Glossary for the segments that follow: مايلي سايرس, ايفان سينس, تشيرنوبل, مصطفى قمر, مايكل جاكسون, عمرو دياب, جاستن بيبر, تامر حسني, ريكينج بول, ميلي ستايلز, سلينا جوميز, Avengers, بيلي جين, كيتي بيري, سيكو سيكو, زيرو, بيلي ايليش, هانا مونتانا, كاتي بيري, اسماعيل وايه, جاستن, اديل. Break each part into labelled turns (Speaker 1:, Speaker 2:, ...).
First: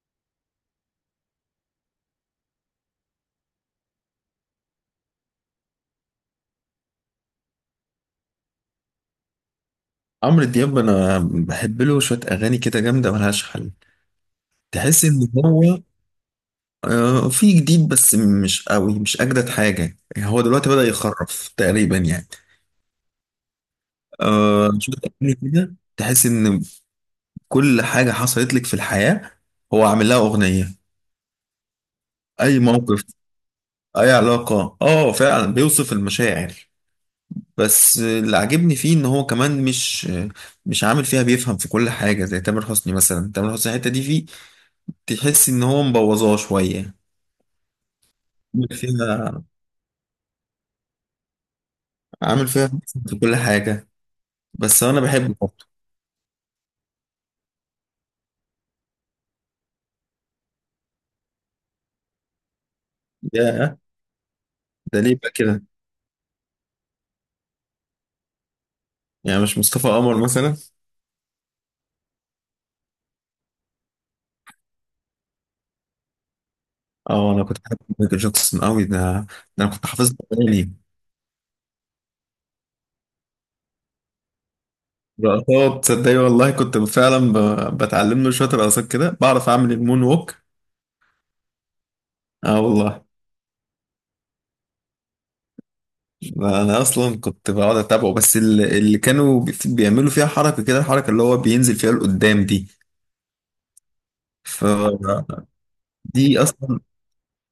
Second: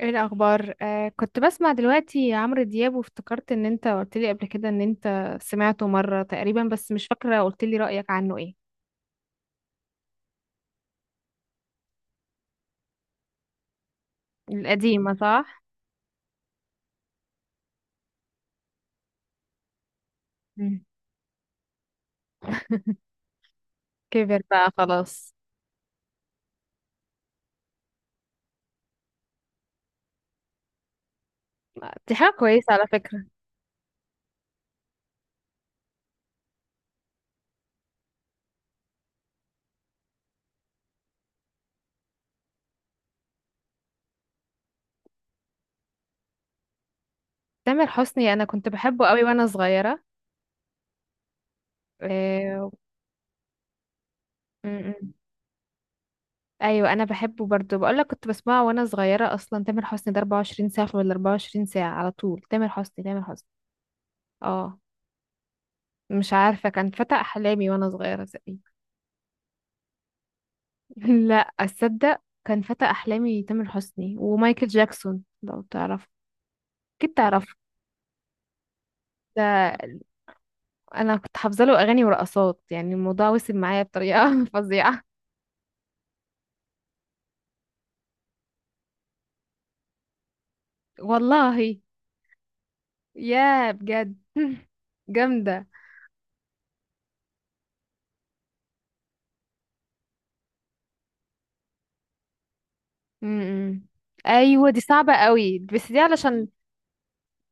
Speaker 1: ايه الاخبار، كنت بسمع دلوقتي عمرو دياب، وافتكرت ان انت قلت لي قبل كده ان انت سمعته مره تقريبا، بس مش فاكره، قلت لي رايك عنه ايه؟
Speaker 2: عمرو دياب انا بحب له شويه اغاني كده جامده ملهاش حل. تحس
Speaker 1: القديمه،
Speaker 2: ان
Speaker 1: صح؟
Speaker 2: هو في جديد بس مش قوي، مش اجدد حاجه يعني، هو دلوقتي بدأ
Speaker 1: مم.
Speaker 2: يخرف تقريبا يعني.
Speaker 1: كبر بقى،
Speaker 2: شويه
Speaker 1: خلاص.
Speaker 2: اغاني كده تحس ان كل حاجه حصلت لك في الحياه هو عامل لها اغنيه،
Speaker 1: دي حاجه
Speaker 2: اي
Speaker 1: كويسه على
Speaker 2: موقف
Speaker 1: فكره.
Speaker 2: اي علاقه، اه فعلا بيوصف المشاعر. بس اللي عاجبني فيه ان هو كمان مش عامل فيها بيفهم في كل حاجه زي تامر حسني مثلا. تامر حسني الحته دي فيه، تحس ان هو مبوظاه شويه،
Speaker 1: تامر حسني، انا كنت
Speaker 2: عامل
Speaker 1: بحبه قوي
Speaker 2: فيها
Speaker 1: وانا صغيره.
Speaker 2: عامل فيها
Speaker 1: آه.
Speaker 2: في كل حاجة.
Speaker 1: م-
Speaker 2: بس أنا
Speaker 1: م.
Speaker 2: بحبه برضه.
Speaker 1: ايوه، انا بحبه برضو، بقول لك كنت بسمعه وانا صغيره. اصلا تامر حسني ده 24 ساعه، ولا 24 ساعه، على طول تامر حسني تامر حسني.
Speaker 2: يا،
Speaker 1: اه.
Speaker 2: ده ليه بقى كده؟
Speaker 1: مش عارفه، كان فتى احلامي وانا صغيره.
Speaker 2: يعني مش مصطفى قمر مثلا؟
Speaker 1: لا اصدق، كان فتى احلامي تامر حسني ومايكل جاكسون، لو تعرف. اكيد
Speaker 2: اه، أنا
Speaker 1: تعرف.
Speaker 2: كنت بحب مايكل جاكسون قوي. ده أنا
Speaker 1: ده
Speaker 2: كنت حافظ أغاني.
Speaker 1: انا كنت حافظه له اغاني ورقصات، يعني الموضوع وصل معايا بطريقه فظيعه.
Speaker 2: رقصات، تصدقي والله كنت فعلا بتعلم له شوية رقصات كده، بعرف أعمل المون ووك.
Speaker 1: والله؟
Speaker 2: اه والله.
Speaker 1: يا بجد! جامده.
Speaker 2: ده أنا أصلا كنت بقعد أتابعه، بس اللي كانوا بيعملوا فيها حركة كده، الحركة اللي هو بينزل فيها لقدام دي.
Speaker 1: م-م. ايوه، دي صعبه قوي،
Speaker 2: فدي
Speaker 1: بس دي علشان.
Speaker 2: أصلا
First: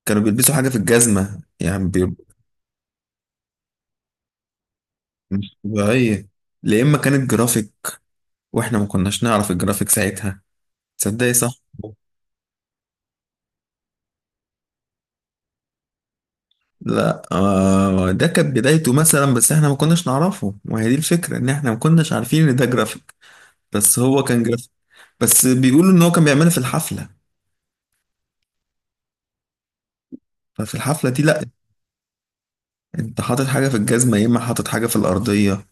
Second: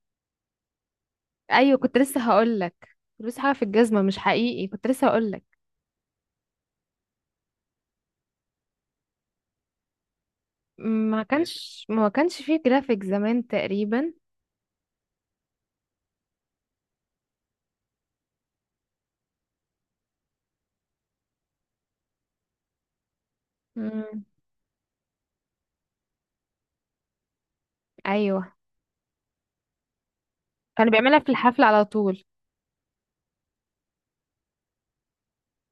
Speaker 2: كانوا بيلبسوا حاجة في الجزمة
Speaker 1: ايوه،
Speaker 2: يعني،
Speaker 1: كنت لسه هقول لك، فلوس حاجه في الجزمه مش حقيقي، كنت لسه هقول
Speaker 2: مش
Speaker 1: لك.
Speaker 2: طبيعية. لا، إما كانت جرافيك، وإحنا ما كناش نعرف الجرافيك ساعتها.
Speaker 1: ما
Speaker 2: تصدقي؟ صح؟
Speaker 1: كانش ما كانش فيه جرافيك زمان تقريبا.
Speaker 2: لا آه، ده كانت بدايته مثلا، بس إحنا ما كناش نعرفه، وهي دي الفكرة، إن إحنا ما كناش عارفين إن ده جرافيك. بس
Speaker 1: م.
Speaker 2: هو كان جرافيك. بس بيقولوا إن هو كان بيعملها في الحفلة.
Speaker 1: ايوه،
Speaker 2: ففي
Speaker 1: كانوا
Speaker 2: الحفلة
Speaker 1: بيعملها
Speaker 2: دي
Speaker 1: في
Speaker 2: لأ.
Speaker 1: الحفله على طول.
Speaker 2: أنت حاطط حاجة في الجزمة، يا إما حاطط حاجة في الأرضية.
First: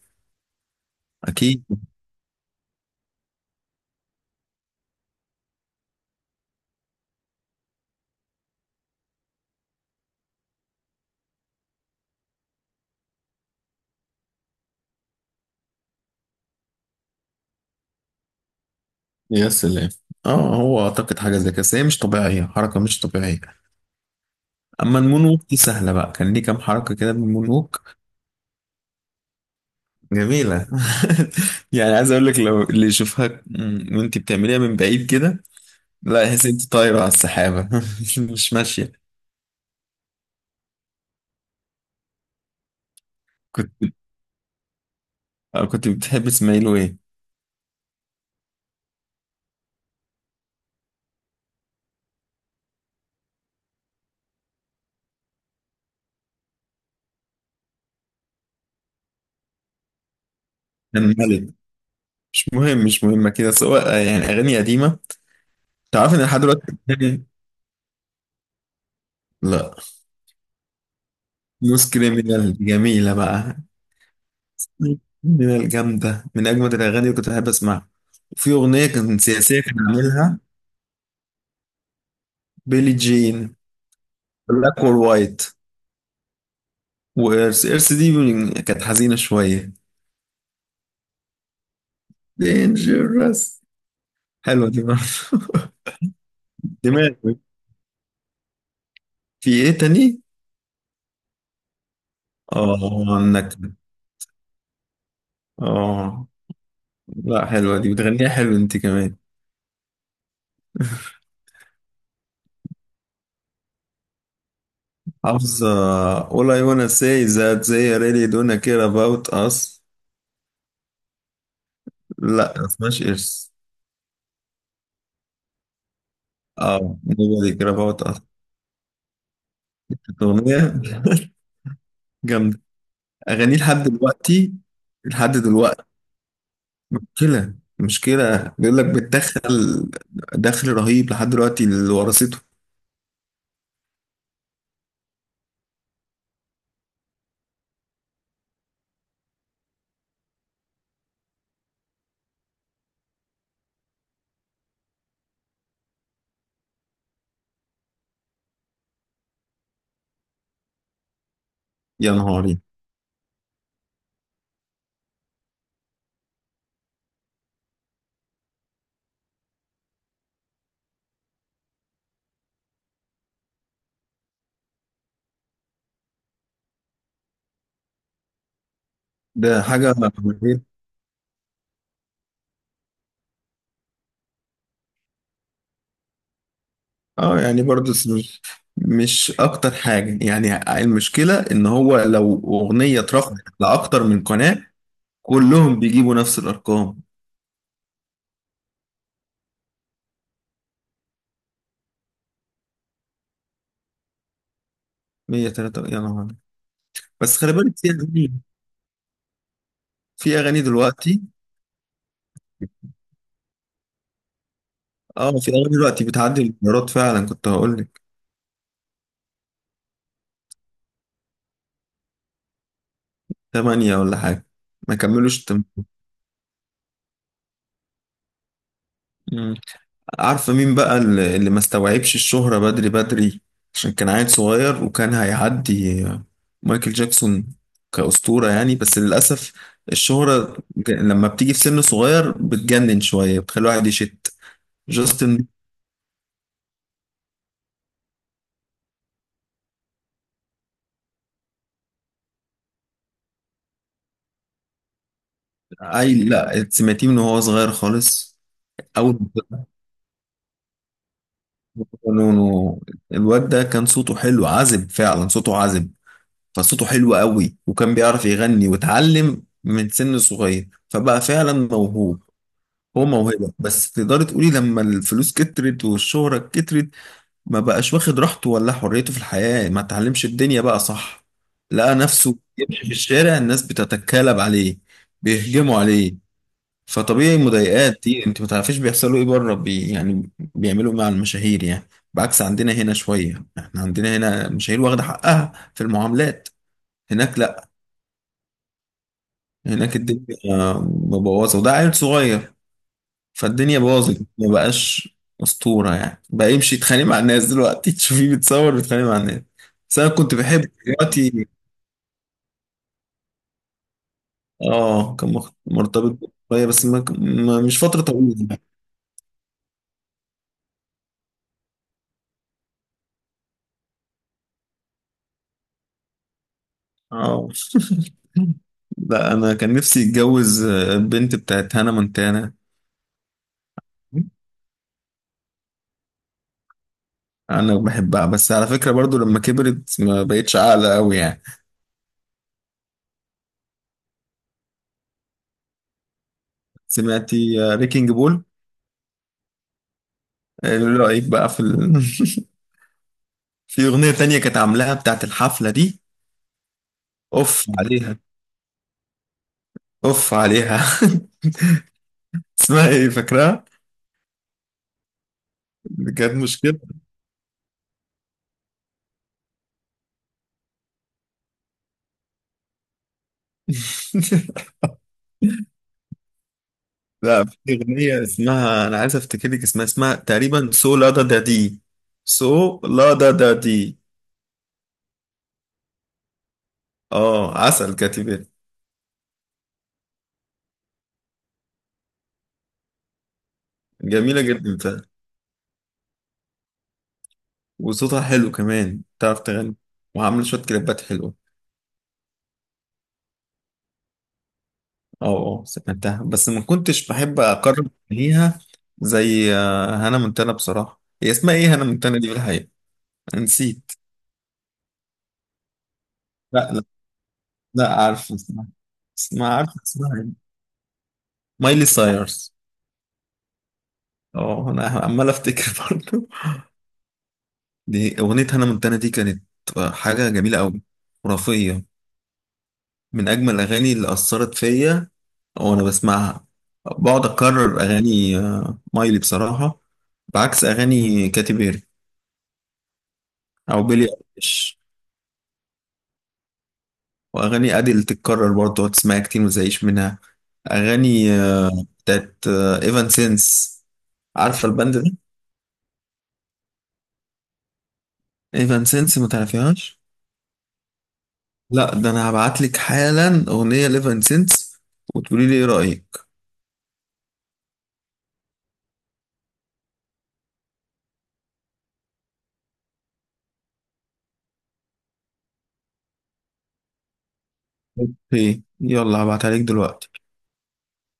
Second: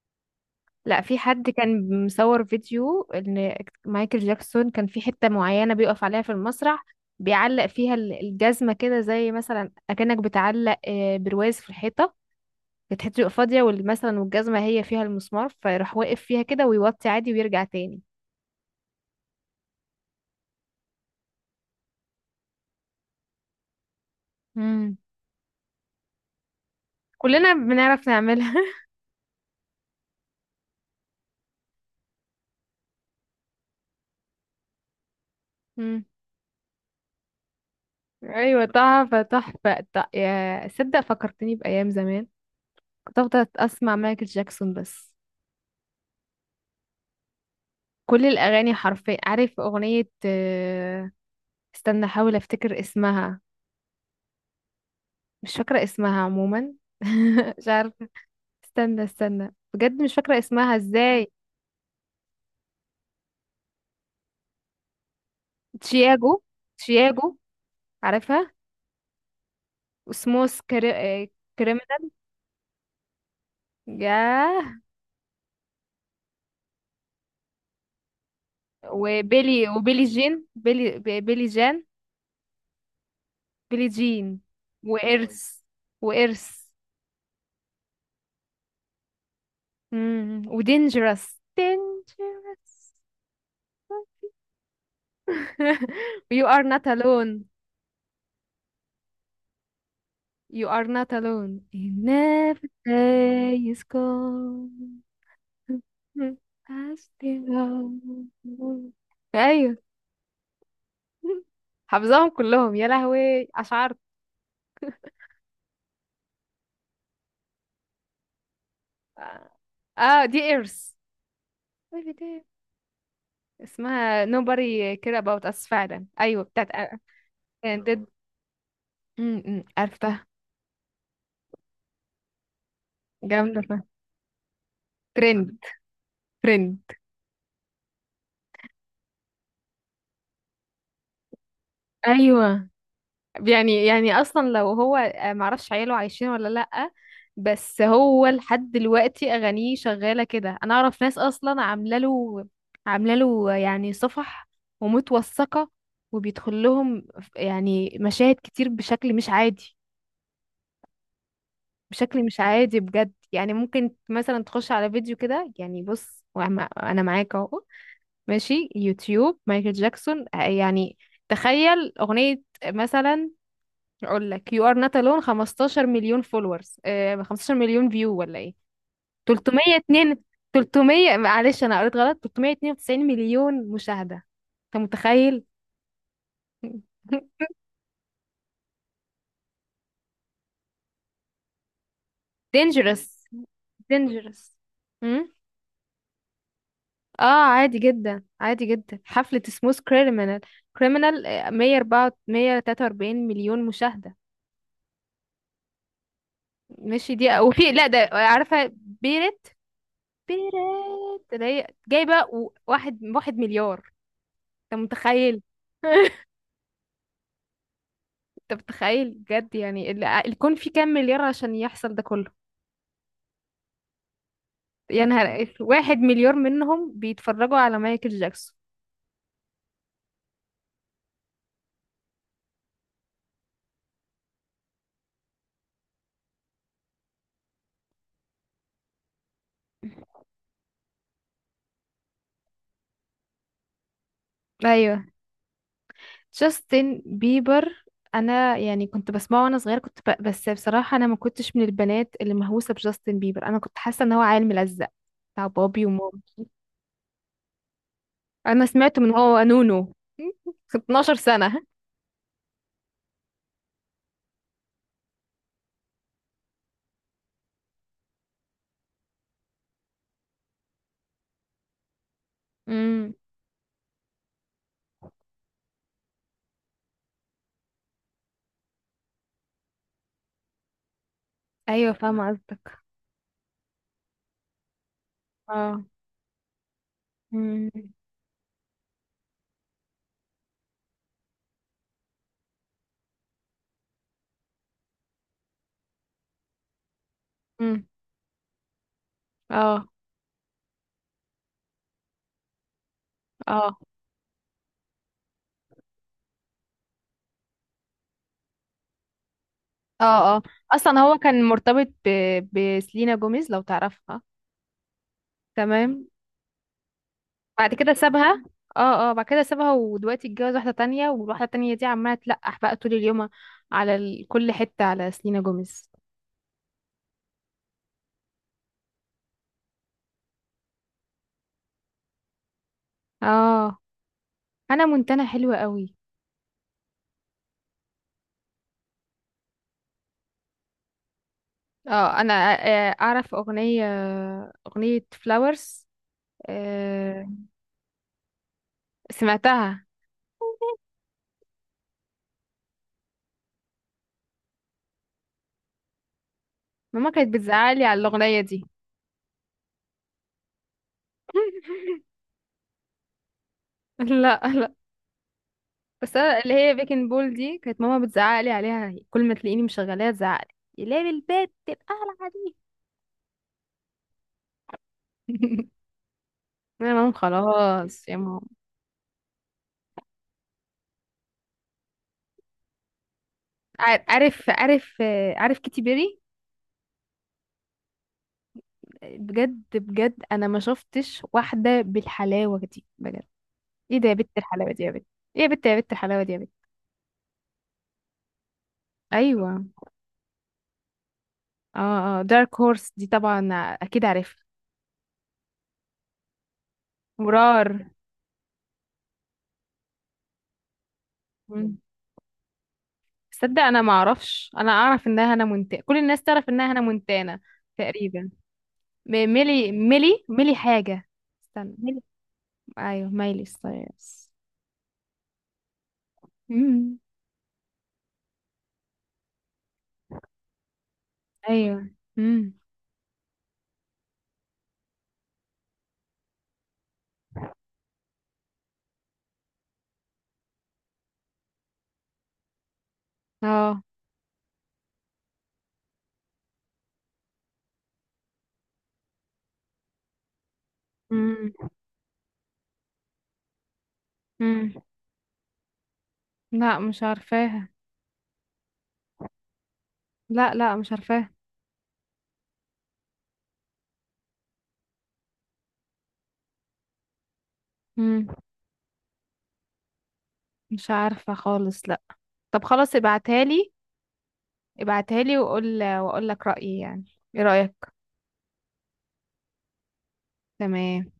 Speaker 1: لا، في حد
Speaker 2: أكيد.
Speaker 1: كان مصور فيديو ان مايكل جاكسون كان في حتة معينة بيقف عليها في المسرح. بيعلق فيها الجزمة كده، زي مثلا اكنك بتعلق برواز في الحيطة. كانت حتة تبقى فاضية، مثلا والجزمة هي فيها المسمار، فيروح واقف فيها كده ويوطي عادي ويرجع تاني.
Speaker 2: يا سلام. اه، هو اعتقد حاجه زي كده، بس هي مش طبيعيه، حركه مش طبيعيه.
Speaker 1: امم.
Speaker 2: اما المون ووك دي سهله بقى، كان ليه كام حركه كده
Speaker 1: كلنا
Speaker 2: بالمونوك.
Speaker 1: بنعرف نعملها.
Speaker 2: جميلة. يعني عايز اقول لك، لو اللي يشوفها وانت بتعمليها من بعيد كده
Speaker 1: امم.
Speaker 2: لا يحس انت طايرة على السحابة، مش
Speaker 1: ايوه،
Speaker 2: ماشية.
Speaker 1: تحفة تحفة، يا صدق فكرتني بأيام زمان. كنت افضل
Speaker 2: كنت،
Speaker 1: اسمع مايكل جاكسون بس.
Speaker 2: أو كنت بتحب اسماعيل وايه؟
Speaker 1: كل الاغاني حرفيا، عارف اغنية استنى احاول افتكر اسمها. مش فاكرة اسمها عموما. مش عارفة. استنى استنى بجد، مش فاكرة اسمها
Speaker 2: كان
Speaker 1: ازاي.
Speaker 2: ملك. مش مهم، مش مهمة كده، سواء يعني اغاني قديمة. تعرف ان
Speaker 1: تشياجو.
Speaker 2: لحد دلوقتي أغاني-.
Speaker 1: تشياجو. عارفها.
Speaker 2: لا.
Speaker 1: وسموس
Speaker 2: نص
Speaker 1: كريمنال.
Speaker 2: كريمينال، جميلة بقى.
Speaker 1: ياه.
Speaker 2: نوس كريمينال جامدة، من اجمد الاغاني اللي كنت بحب اسمعها. وفي اغنية كانت سياسية
Speaker 1: وبيلي
Speaker 2: كان
Speaker 1: وبيلي
Speaker 2: عاملها.
Speaker 1: جين، بيلي جان.
Speaker 2: بيلي جين.
Speaker 1: بيلي جين.
Speaker 2: بلاك اور وايت.
Speaker 1: وإرث وإرث.
Speaker 2: وإرث، إرث دي كانت حزينة شوية.
Speaker 1: ودينجرس دينجرس.
Speaker 2: دينجرس، حلوة دي برضه.
Speaker 1: you are not
Speaker 2: دماغي،
Speaker 1: alone.
Speaker 2: في ايه تاني؟
Speaker 1: You are not alone. Never
Speaker 2: اه
Speaker 1: day
Speaker 2: النكد.
Speaker 1: is gone.
Speaker 2: اه.
Speaker 1: I still
Speaker 2: لا، حلوة دي،
Speaker 1: love
Speaker 2: بتغنيها حلو انت
Speaker 1: you.
Speaker 2: كمان.
Speaker 1: ايوه. حافظاهم كلهم يا لهوي! اشعرت.
Speaker 2: حافظة all I wanna say is that they really don't care about us.
Speaker 1: اه، دي ايرث.
Speaker 2: لا، ما اسمهاش إرس.
Speaker 1: اسمها nobody care about us فعلا، ايوه، بتاعت.
Speaker 2: اه، nobody care
Speaker 1: and
Speaker 2: about us.
Speaker 1: did- م- م،
Speaker 2: كانت
Speaker 1: عرفتها.
Speaker 2: أغنية جامدة. أغانيه
Speaker 1: جامده
Speaker 2: لحد
Speaker 1: فعلا.
Speaker 2: دلوقتي، لحد
Speaker 1: ترند.
Speaker 2: دلوقتي.
Speaker 1: ترند.
Speaker 2: مشكلة، مشكلة بيقول لك بتدخل. دخل رهيب لحد دلوقتي، اللي ورثته.
Speaker 1: ايوه. يعني اصلا لو هو معرفش عياله عايشين ولا لأ. بس هو لحد دلوقتي اغانيه شغاله كده، انا اعرف ناس اصلا عامله له. عامله له يعني صفح. ومتوثقه. وبيدخل لهم. يعني مشاهد كتير بشكل مش عادي.
Speaker 2: يا
Speaker 1: بشكل مش
Speaker 2: نهاري.
Speaker 1: عادي بجد، يعني ممكن مثلا تخش على فيديو كده، يعني بص، انا معاك اهو. ماشي يوتيوب مايكل جاكسون، يعني. تخيل اغنيه مثلا. اقول لك يو ار نوت الون 15 مليون فولورز، 15 مليون فيو، ولا ايه؟
Speaker 2: ده حاجة.
Speaker 1: 302. 300، معلش انا قريت غلط، 392 مليون مشاهدة. انت متخيل؟
Speaker 2: اه يعني برضه مش اكتر حاجة، يعني المشكلة ان هو لو اغنية
Speaker 1: دينجرس.
Speaker 2: اترفعت لاكتر من
Speaker 1: دينجرس.
Speaker 2: قناة،
Speaker 1: امم.
Speaker 2: كلهم بيجيبوا نفس الارقام.
Speaker 1: اه. عادي جدا عادي جدا، حفلة سموث كريمنال. 104، 143 مليون مشاهدة.
Speaker 2: 103، يا نهار.
Speaker 1: ماشي، دي
Speaker 2: بس
Speaker 1: او
Speaker 2: خلي
Speaker 1: في،
Speaker 2: بالك،
Speaker 1: لا ده عارفة بيرت.
Speaker 2: في اغاني دلوقتي.
Speaker 1: بيرت اللي هي جايبة واحد مليار. انت
Speaker 2: اه،
Speaker 1: متخيل؟
Speaker 2: في اغاني دلوقتي بتعدي المليارات فعلا، كنت هقول لك.
Speaker 1: انت متخيل بجد؟ يعني الكون فيه كام مليار عشان يحصل ده كله.
Speaker 2: 8 ولا حاجة، ما
Speaker 1: يعني
Speaker 2: كملوش
Speaker 1: واحد مليار منهم بيتفرجوا على مايكل جاكسون.
Speaker 2: 8. عارفة مين بقى اللي ما استوعبش الشهرة بدري بدري؟ عشان كان عيل صغير وكان هيعدي مايكل جاكسون كأسطورة يعني، بس للأسف الشهرة لما بتيجي في سن صغير بتجنن شوية، بتخلي الواحد يشت.
Speaker 1: ايوه.
Speaker 2: جاستن.
Speaker 1: جاستن بيبر. انا يعني كنت بسمعه وانا صغيره، كنت بس بصراحه انا ما كنتش من البنات اللي مهووسه بجاستن بيبر، انا كنت حاسه ان هو عيل ملزق. بتاع بابي ومامي.
Speaker 2: عيل، لا سمعتيه من وهو صغير خالص.
Speaker 1: انا سمعته من
Speaker 2: أول
Speaker 1: هو نونو. 12 سنه.
Speaker 2: ما كانوا- الواد ده كان صوته حلو عذب فعلا، صوته عذب، فصوته حلو قوي، وكان بيعرف يغني واتعلم من سن صغير، فبقى فعلا موهوب. هو
Speaker 1: امم.
Speaker 2: موهبة، بس تقدري تقولي لما الفلوس كترت والشهرة كترت ما بقاش واخد راحته ولا حريته في الحياة، ما تعلمش الدنيا بقى، صح.
Speaker 1: ايوه،
Speaker 2: لقى
Speaker 1: فاهمه
Speaker 2: نفسه
Speaker 1: قصدك.
Speaker 2: يمشي في الشارع، الناس بتتكالب عليه، بيهجموا
Speaker 1: اه.
Speaker 2: عليه. فطبيعي،
Speaker 1: امم.
Speaker 2: مضايقات دي انت ما تعرفيش بيحصلوا ايه بره بي، يعني بيعملوا إيه مع المشاهير يعني، بعكس عندنا هنا شوية. احنا عندنا هنا المشاهير واخدة حقها في المعاملات، هناك لا.
Speaker 1: امم. اه.
Speaker 2: هناك الدنيا مبوظة، وده عيل صغير،
Speaker 1: اه.
Speaker 2: فالدنيا باظت، ما بقاش اسطوره، يعني بقى يمشي يتخانق مع الناس، دلوقتي تشوفيه بيتصور بيتخانق مع الناس. بس انا كنت
Speaker 1: اه. اه.
Speaker 2: بحب
Speaker 1: اصلا هو كان
Speaker 2: دلوقتي.
Speaker 1: مرتبط بسلينا جوميز، لو تعرفها.
Speaker 2: اه كان
Speaker 1: تمام.
Speaker 2: مرتبط شويه، بس
Speaker 1: بعد
Speaker 2: مش
Speaker 1: كده
Speaker 2: فتره طويله
Speaker 1: سابها.
Speaker 2: يعني.
Speaker 1: اه، اه، بعد كده سابها، ودلوقتي اتجوز واحدة تانية، والواحدة التانية دي عمالة تلقح بقى طول اليوم. على كل حتة على سلينا جوميز.
Speaker 2: اه. لا، انا كان نفسي اتجوز البنت بتاعت هانا مونتانا.
Speaker 1: اه. انا منتنة حلوة قوي.
Speaker 2: انا بحبها، بس على فكره برضو لما كبرت ما بقتش عاقله قوي يعني.
Speaker 1: اه. انا اعرف اغنية. اغنية فلاورز.
Speaker 2: سمعتي ريكينج بول؟
Speaker 1: سمعتها.
Speaker 2: ايه رايك بقى في ال...؟ في اغنيه تانية كانت عاملاها بتاعت الحفله دي.
Speaker 1: ماما كانت
Speaker 2: اوف
Speaker 1: بتزعلي على
Speaker 2: عليها،
Speaker 1: الاغنية دي.
Speaker 2: اوف عليها. اسمها ايه؟ فاكرها؟
Speaker 1: لا، لا. بس
Speaker 2: كانت
Speaker 1: انا اللي هي
Speaker 2: مشكله.
Speaker 1: بيكن بول دي، كانت ماما بتزعق لي عليها، كل ما تلاقيني مشغلاها تزعق لي ليه البيت تبقى على دي. انا ماما،
Speaker 2: لا، في
Speaker 1: خلاص يا
Speaker 2: اغنيه
Speaker 1: ماما.
Speaker 2: اسمها، انا عايز افتكر لك اسمها، اسمها تقريبا سو لا دا دا دي، سو لا دا دا دي.
Speaker 1: عارف كيتي بيري؟
Speaker 2: اه، عسل كاتبة.
Speaker 1: بجد بجد، انا ما شفتش واحده بالحلاوه دي بجد. ايه ده يا بت،
Speaker 2: جميله
Speaker 1: الحلاوه
Speaker 2: جدا
Speaker 1: دي يا
Speaker 2: فعلا.
Speaker 1: بت! ايه يا بت، يا بت الحلاوه دي يا بت!
Speaker 2: وصوتها حلو كمان، تعرف
Speaker 1: ايوه.
Speaker 2: تغني. وعامله شويه كليبات حلوه.
Speaker 1: اه، اه، دارك هورس دي طبعا. اكيد عارفها.
Speaker 2: اه اه، سمعتها بس ما كنتش بحب
Speaker 1: مرار.
Speaker 2: اقرب ليها. زي هانا منتنه بصراحه، هي اسمها ايه
Speaker 1: مم.
Speaker 2: هانا منتنه دي في الحقيقه؟
Speaker 1: تصدق؟ انا ما
Speaker 2: نسيت.
Speaker 1: اعرفش. انا اعرف انها هنا منتانه، كل الناس تعرف انها هنا
Speaker 2: لا،
Speaker 1: منتانه.
Speaker 2: لا
Speaker 1: تقريبا.
Speaker 2: عارفه بصراحة، بس ما
Speaker 1: ميلي
Speaker 2: عارفه اسمها
Speaker 1: ميلي
Speaker 2: يعني.
Speaker 1: ميلي حاجة. استنى،
Speaker 2: مايلي
Speaker 1: ميلي.
Speaker 2: سايرس.
Speaker 1: ايوه، ميلي ستايلز.
Speaker 2: اه، انا عمال افتكر برضه.
Speaker 1: امم.
Speaker 2: دي اغنيه هانا مونتانا دي كانت حاجه جميله قوي،
Speaker 1: ايوه.
Speaker 2: خرافيه،
Speaker 1: امم.
Speaker 2: من اجمل الاغاني اللي اثرت فيا وانا بسمعها. بقعد اكرر اغاني مايلي بصراحه، بعكس اغاني كاتي بيري
Speaker 1: اه.
Speaker 2: او بيلي ايليش. واغاني اديل تتكرر برضه، تقعد تسمعها كتير ما تزهقش منها. اغاني
Speaker 1: امم.
Speaker 2: بتاعت ايفان سينس، عارفه
Speaker 1: امم.
Speaker 2: الباند ده؟
Speaker 1: لا، مش عارفاها.
Speaker 2: ايفان سينس، ما تعرفيهاش؟
Speaker 1: لا، لا، مش عارفاها.
Speaker 2: لا، ده انا هبعت لك حالا اغنيه ليفن سينس، وتقولي لي ايه رايك.
Speaker 1: امم. مش عارفة خالص، لا. طب خلاص، ابعتها لي. ابعتها لي واقول لك رأيي يعني. ايه رأيك؟
Speaker 2: ايه، يلا هبعتها لك دلوقتي.
Speaker 1: تمام.